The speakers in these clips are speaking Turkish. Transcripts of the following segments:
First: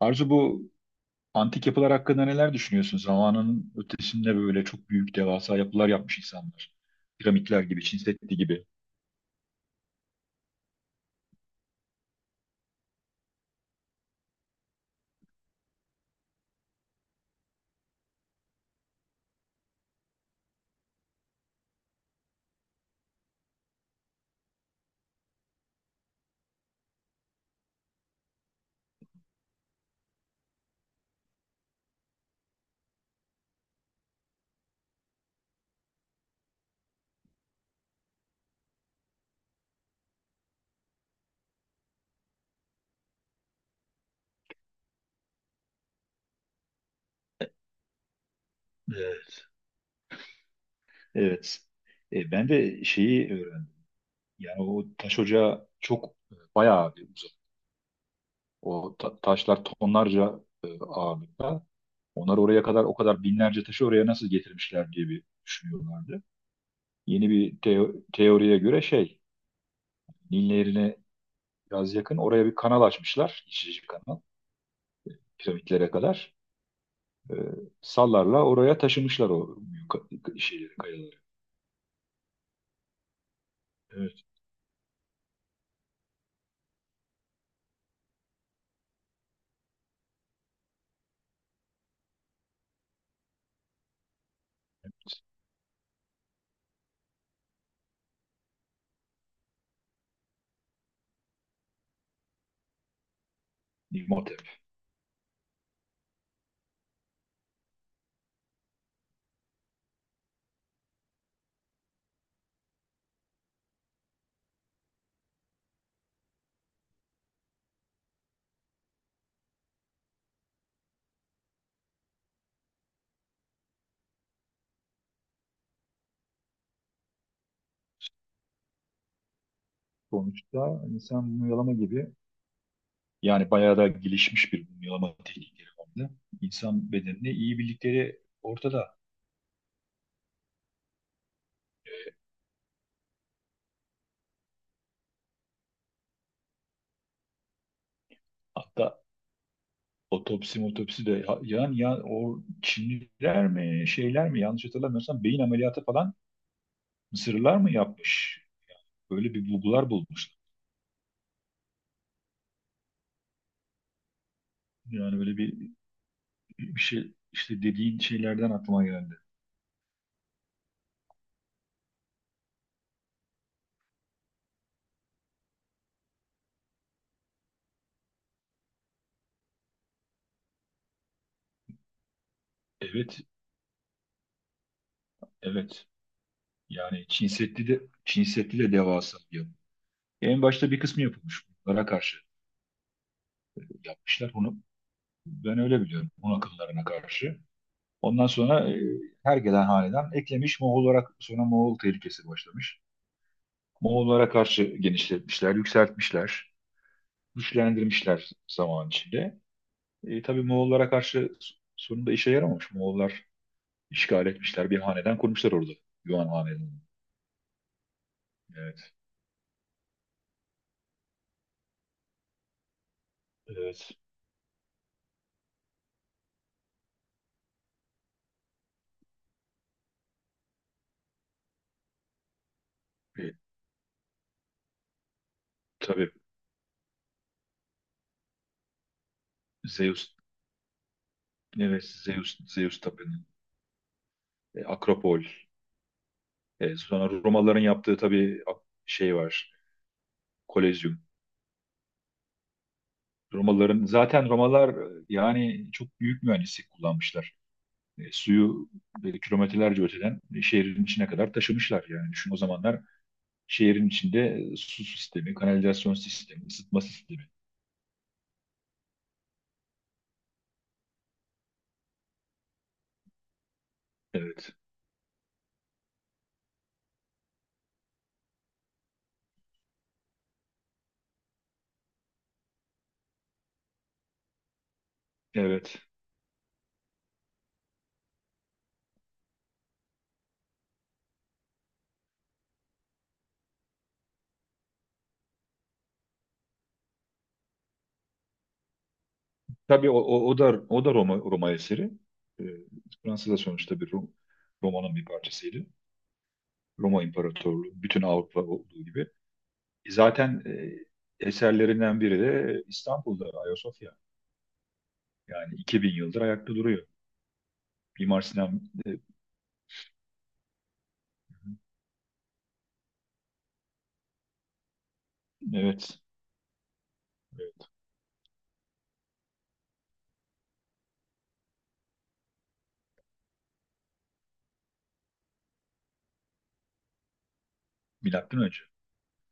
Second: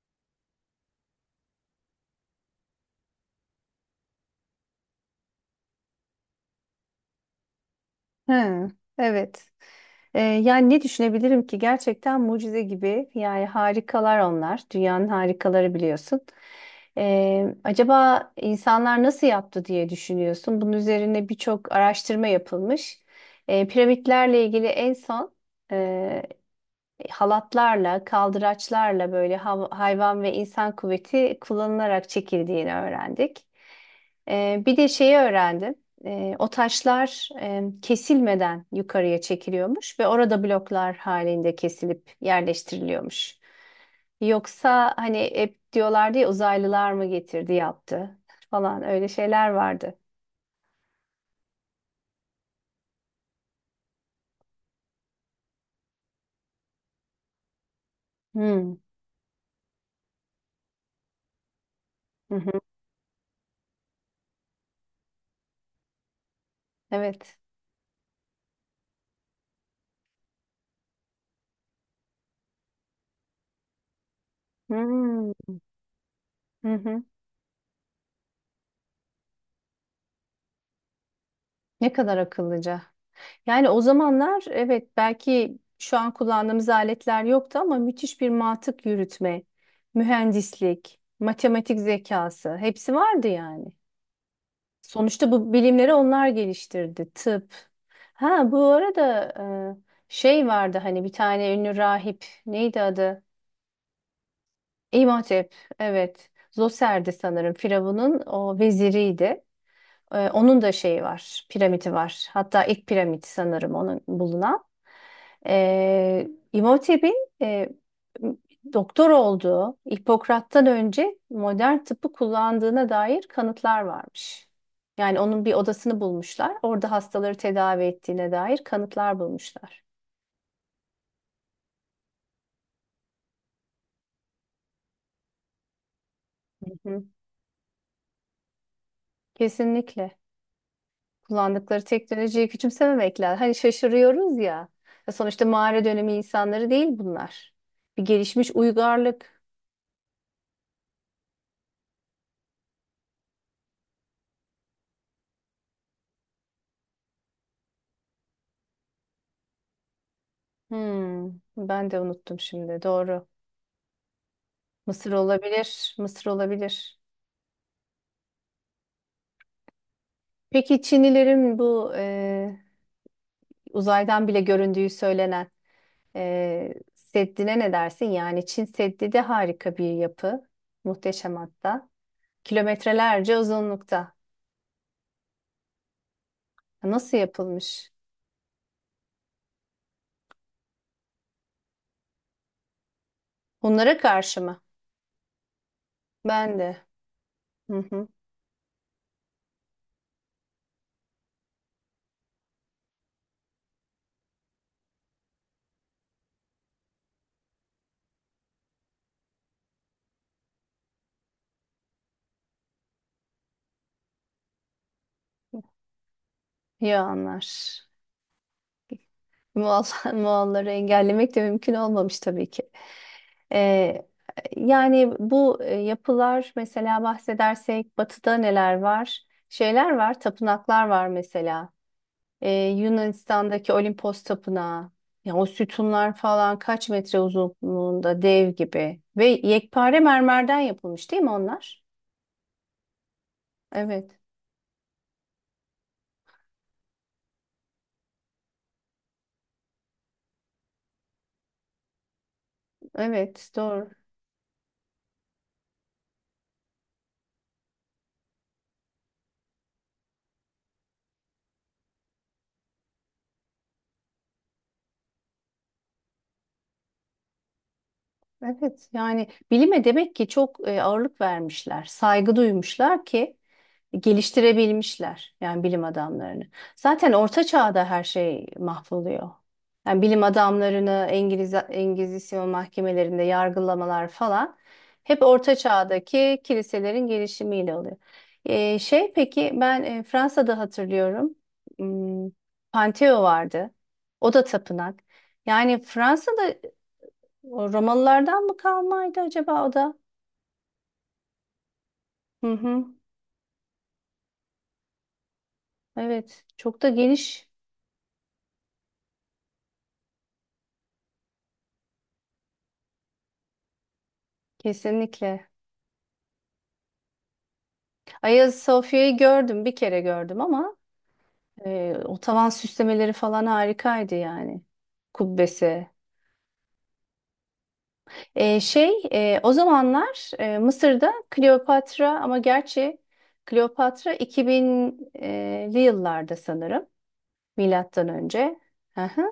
Arzu, bu antik yapılar hakkında neler düşünüyorsun? Zamanın ötesinde böyle çok büyük devasa yapılar yapmış insanlar. Piramitler gibi, Çin Seddi gibi. Hı, evet. Yani ne düşünebilirim ki gerçekten mucize gibi yani harikalar onlar dünyanın harikaları biliyorsun. Acaba insanlar nasıl yaptı diye düşünüyorsun. Bunun üzerine birçok araştırma yapılmış. Piramitlerle ilgili en son e, halatlarla, kaldıraçlarla böyle hayvan ve insan kuvveti kullanılarak çekildiğini öğrendik. Bir de şeyi öğrendim. O taşlar kesilmeden yukarıya çekiliyormuş ve orada bloklar halinde kesilip yerleştiriliyormuş. Yoksa hani hep diyorlardı ya uzaylılar mı getirdi yaptı falan öyle Evet. şeyler vardı. Evet. Ben de şeyi öğrendim. Yani o taş ocağı çok, bayağı bir uzak. Hmm. O taşlar tonlarca, ağırlıkta. Hı Onlar hı. oraya kadar o kadar binlerce taşı oraya nasıl getirmişler diye bir düşünüyorlardı. Yeni Evet. bir teoriye göre Nil Nehri'ne biraz yakın oraya bir kanal açmışlar, geçici kanal, Hmm. piramitlere kadar. Hı hı. E, sallarla oraya taşımışlar o büyük şeyleri, kayaları. Ne kadar akıllıca. Yani o Evet. zamanlar evet belki şu an kullandığımız aletler yoktu ama müthiş bir mantık yürütme, mühendislik, matematik zekası hepsi vardı yani. Sonuçta bu bilimleri onlar geliştirdi. Tıp. Ha bu arada şey vardı hani bir tane ünlü rahip neydi adı? İmhotep. İmhotep. Evet. Zoser'di sanırım Firavun'un o veziriydi. Onun da şeyi var, piramidi var. Hatta ilk piramit sanırım onun bulunan. Ee, İmam Hatip'in e, doktor olduğu, Hipokrat'tan önce modern tıbbı kullandığına dair kanıtlar varmış. Yani onun bir odasını bulmuşlar. Orada hastaları tedavi ettiğine dair kanıtlar bulmuşlar. Sonuçta insan mumyalama gibi, yani bayağı da gelişmiş bir mumyalama teknikleri vardı. Hı İnsan hı. bedenini iyi bildikleri ortada. Kesinlikle. Kullandıkları teknolojiyi küçümsememek lazım. Hani şaşırıyoruz ya. Ya sonuçta mağara dönemi insanları değil bunlar. Bir gelişmiş Hatta uygarlık. otopsi motopsi de yani, ya o Çinliler mi, şeyler mi, yanlış hatırlamıyorsam beyin ameliyatı falan, Mısırlılar mı yapmış? Böyle bir bulgular bulmuşlar. Hmm, ben de unuttum şimdi. Doğru. Mısır Yani böyle bir, olabilir. Mısır bir olabilir. şey işte, dediğin şeylerden aklıma geldi. Peki Çinlilerin bu uzaydan bile göründüğü söylenen Seddi'ne ne dersin? Yani Çin Seddi de harika bir yapı. Muhteşem hatta. Evet, Kilometrelerce uzunlukta. evet, yani Nasıl Çin Seddi de yapılmış? Çin Seddi de devasa bir yapı. En başta bir kısmı yapılmış, bunlara karşı Bunlara yapmışlar karşı bunu. mı? Ben öyle biliyorum, Hun Ben akımlarına de. karşı. Hı hı. Ondan sonra her gelen hanedan eklemiş Moğol olarak, sonra Moğol tehlikesi başlamış. Moğollara karşı genişletmişler, yükseltmişler, güçlendirmişler zaman içinde. Tabii Moğollara karşı sonunda işe yaramamış. Moğollar işgal etmişler, bir hanedan kurmuşlar orada. Yuan hanedanı. Ya anlar. Evet, Moğol, Moğolları engellemek de mümkün olmamış tabii ki. evet. Ee, yani bu yapılar mesela bahsedersek batıda neler var? Şeyler var, tapınaklar var mesela. Ee, E, Yunanistan'daki Olimpos Tapınağı. Ya o tabii sütunlar falan kaç metre uzunluğunda dev gibi. Ve yekpare Zeus, mermerden yapılmış değil mi onlar? evet, Zeus tapınağı, Evet, Akropol. Sonra Romalıların yaptığı, tabii, şey var, Kolezyum. evet Romalıların, doğru. zaten Romalılar, yani çok büyük mühendislik kullanmışlar. Suyu kilometrelerce öteden, şehrin içine kadar taşımışlar. Yani düşün, o zamanlar şehrin içinde su sistemi, kanalizasyon sistemi, ısıtma sistemi. Evet yani bilime demek ki çok ağırlık vermişler, saygı duymuşlar ki Evet, geliştirebilmişler yani bilim adamlarını. Zaten orta çağda her şey mahvoluyor. Yani bilim adamlarını Engizisyon mahkemelerinde yargılamalar falan hep orta evet. çağdaki kiliselerin gelişimiyle oluyor. Şey, peki ben Fransa'da hatırlıyorum, hmm, Pantheon vardı. O da tapınak. Yani Fransa'da o Romalılardan mı kalmaydı acaba o Tabii da? o da Roma eseri. E, Hı hı. Fransa da sonuçta bir Roma'nın bir parçasıydı. Evet. Çok da Roma geniş. İmparatorluğu, bütün Avrupa olduğu gibi. Zaten eserlerinden biri de İstanbul'da Ayasofya. Kesinlikle. Yani 2000 yıldır ayakta duruyor. Mimar Hagia Sinan. e, Sophia'yı gördüm. Bir kere gördüm ama o tavan süslemeleri falan harikaydı yani. Kubbesi. evet, evet. Şey, o zamanlar Mısır'da Kleopatra ama gerçi Kleopatra 2000'li yıllarda sanırım. Milattan Milattan önce. önce. Hı hı.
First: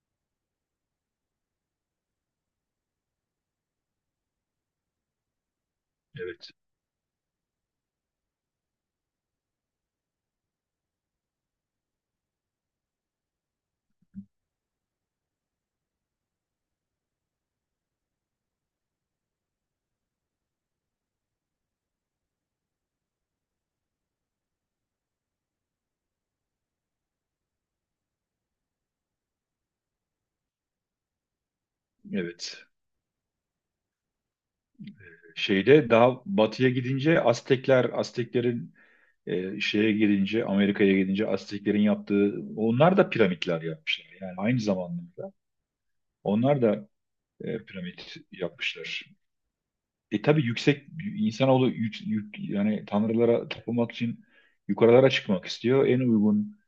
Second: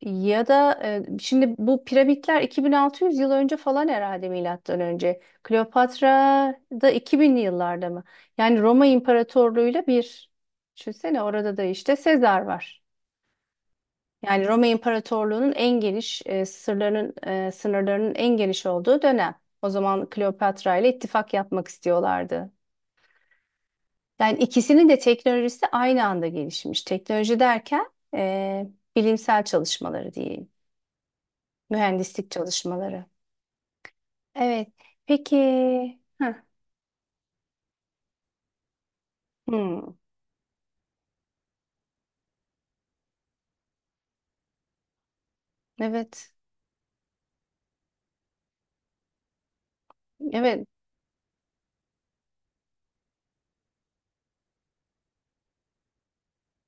Ya da şimdi bu piramitler 2600 yıl önce falan herhalde milattan önce. Kleopatra Evet. da 2000'li yıllarda mı? Yani Roma İmparatorluğu'yla bir. Düşünsene orada da işte Sezar var. Yani Roma İmparatorluğu'nun en geniş sırlarının sınırlarının en geniş olduğu dönem. O zaman Kleopatra ile ittifak yapmak istiyorlardı. Yani ikisinin de teknolojisi aynı anda gelişmiş. Teknoloji derken bilimsel çalışmaları diyeyim, mühendislik Evet. çalışmaları. Evet. Peki. Şeyde, daha Heh. batıya gidince, Aztekler, Azteklerin, e, Hmm, şeye gidince Amerika'ya gidince, Azteklerin yaptığı, onlar da piramitler yapmışlar. Yani aynı zamanda evet. onlar da piramit yapmışlar. Tabii Evet. yüksek, insanoğlu yani tanrılara tapınmak için yukarılara çıkmak istiyor. En uygun,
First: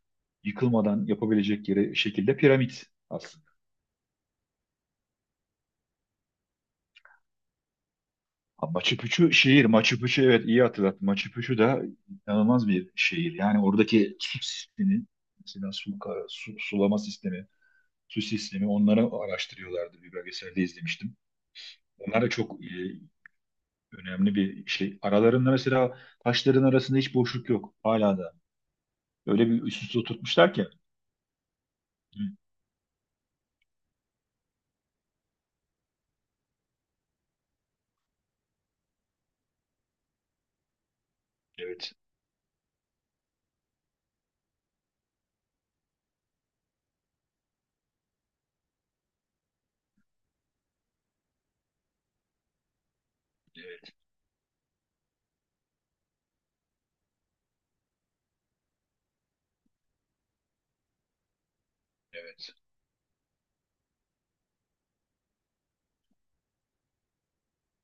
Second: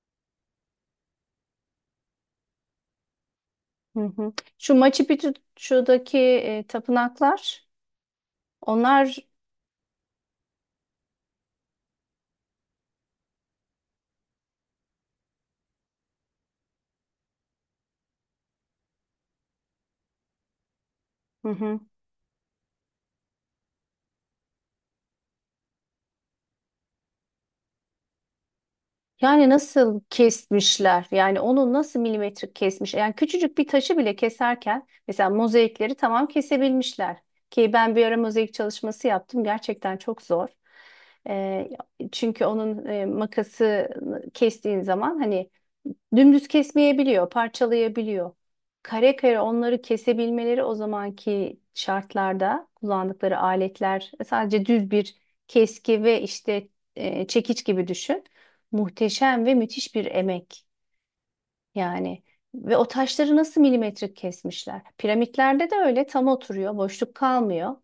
yıkılmadan yapabilecek yere şekilde piramit. Hı hı. Şu Machu Picchu'daki tapınaklar Ha, Machu onlar. Picchu şehir. Machu Picchu, evet, iyi hatırlattın. Machu Picchu da inanılmaz bir şehir. Yani oradaki su sistemi, mesela su, sulama sistemi, su sistemi, onları araştırıyorlardı. Bir belgeselde izlemiştim. Hı hı. Onlar da çok önemli bir şey. Aralarında, mesela taşların arasında hiç boşluk yok. Hala da. Öyle Yani bir üst üste nasıl oturtmuşlar ki. kesmişler? Yani onu nasıl Hı. milimetrik kesmiş? Yani küçücük bir taşı bile keserken mesela mozaikleri tamam kesebilmişler. Ki ben bir ara mozaik çalışması yaptım. Gerçekten çok zor. Ee, Evet. çünkü onun makası kestiğin zaman hani dümdüz kesmeyebiliyor, parçalayabiliyor. Kare kare onları kesebilmeleri o zamanki şartlarda kullandıkları Evet. aletler sadece düz bir keski ve işte çekiç gibi düşün. Muhteşem ve müthiş bir emek yani. Evet. Ve o taşları nasıl milimetrik kesmişler? Piramitlerde de öyle tam oturuyor, boşluk kalmıyor.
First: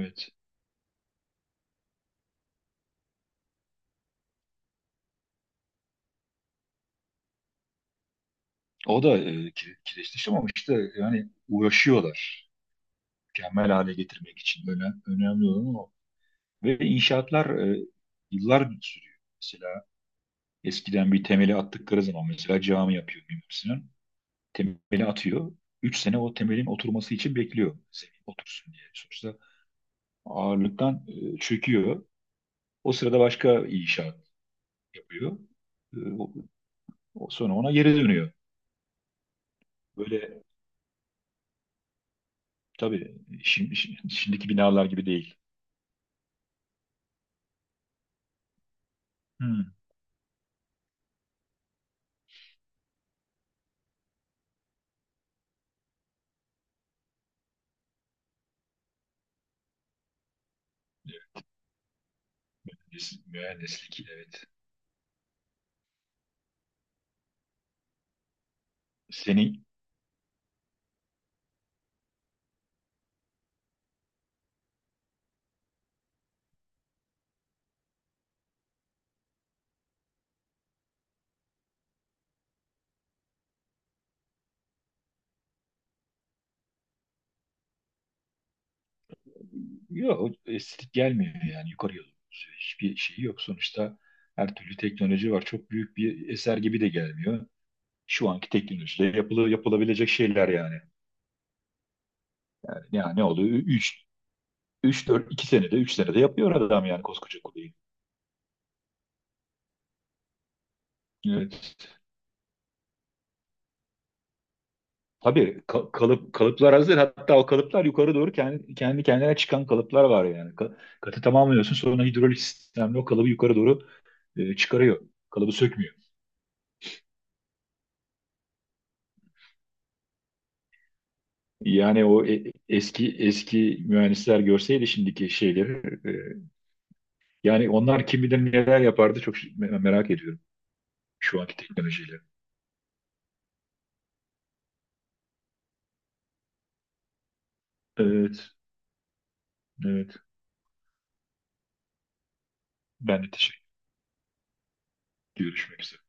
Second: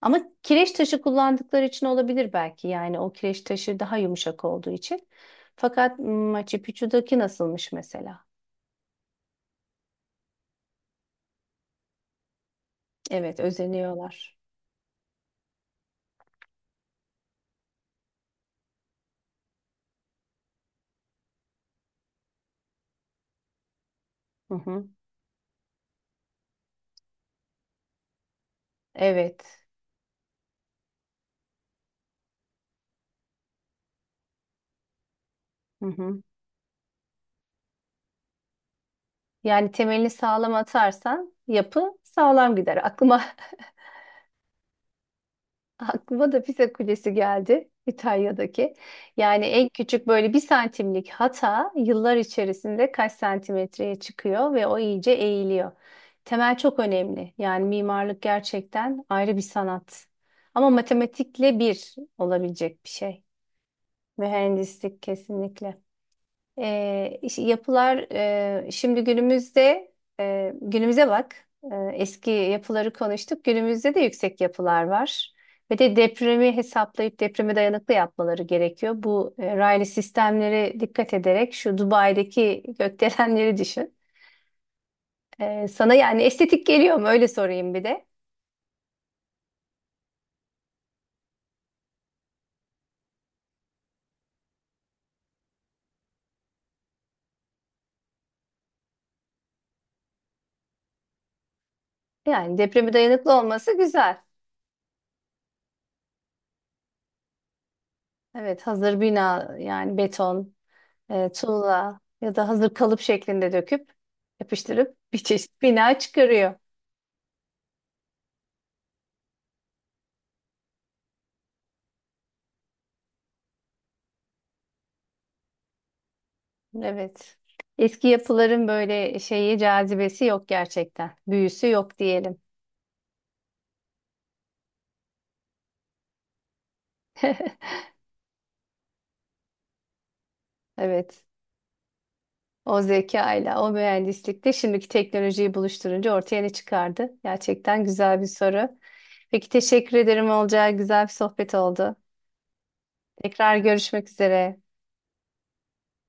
Ama kireç taşı kullandıkları için olabilir belki. Yani o kireç taşı daha yumuşak olduğu için. Fakat Machu Picchu'daki nasılmış mesela? O da kireçleşti, ama işte yani uğraşıyorlar. Evet, Mükemmel hale özeniyorlar. getirmek için. Önemli olan o. Ve inşaatlar e, yıllar sürüyor. Mesela eskiden bir temeli attıkları zaman, mesela cami yapıyor Mimar Sinan. Hı hı. Temeli atıyor. Üç sene o temelin oturması için bekliyor. Zemin otursun diye. Sonuçta Evet. ağırlıktan çöküyor. O sırada başka inşaat yapıyor. Hı E, hı. o- o sonra ona geri dönüyor. Yani temelini Böyle sağlam atarsan yapı sağlam gider. tabii, şimdi, şimdiki binalar gibi değil. Aklıma da Pisa Kulesi geldi İtalya'daki. Yani en Hmm. küçük böyle bir santimlik hata yıllar içerisinde kaç santimetreye çıkıyor ve o iyice eğiliyor. Temel çok önemli. Yani mimarlık gerçekten ayrı bir sanat. Ama matematikle bir olabilecek bir şey. Mühendislik, evet. Mühendislik kesinlikle. Yapılar şimdi Senin. günümüzde günümüze bak. Eski yapıları konuştuk. Günümüzde de yüksek yapılar var. Ve de depremi hesaplayıp depreme dayanıklı yapmaları gerekiyor. Bu raylı sistemlere dikkat ederek şu Dubai'deki gökdelenleri düşün. Sana yani estetik geliyor mu? Öyle sorayım bir de. Yok, o estetik gelmiyor, yani yukarı yolu hiçbir şey yok. Sonuçta her türlü teknoloji var. Çok büyük bir eser gibi de gelmiyor. Şu anki teknolojide yapılabilecek şeyler yani. Yani depreme Yani ne dayanıklı oluyor? olması 3 güzel. 3 4 2 senede, 3 senede yapıyor adam, yani koskoca kuleyi. Evet, hazır bina yani beton, Evet. tuğla ya da hazır kalıp şeklinde döküp yapıştırıp bir çeşit Tabii bina çıkarıyor. kalıplar hazır. Hatta o kalıplar yukarı doğru kendi kendine çıkan kalıplar var yani. Katı tamamlıyorsun, sonra hidrolik sistemle o kalıbı yukarı doğru çıkarıyor. Kalıbı sökmüyor. Evet. Eski yapıların böyle şeyi cazibesi yok gerçekten. Büyüsü yok Yani o diyelim. Eski eski mühendisler görseydi şimdiki şeyleri, e, yani onlar kim bilir neler yapardı, çok merak ediyorum Evet. şu anki teknolojiyle. O zekayla, o mühendislikte şimdiki teknolojiyi buluşturunca ortaya ne çıkardı? Gerçekten güzel bir Evet, soru. Peki teşekkür evet. ederim Olcay. Güzel bir sohbet oldu. Ben de Tekrar teşekkür. görüşmek üzere. Görüşmek üzere.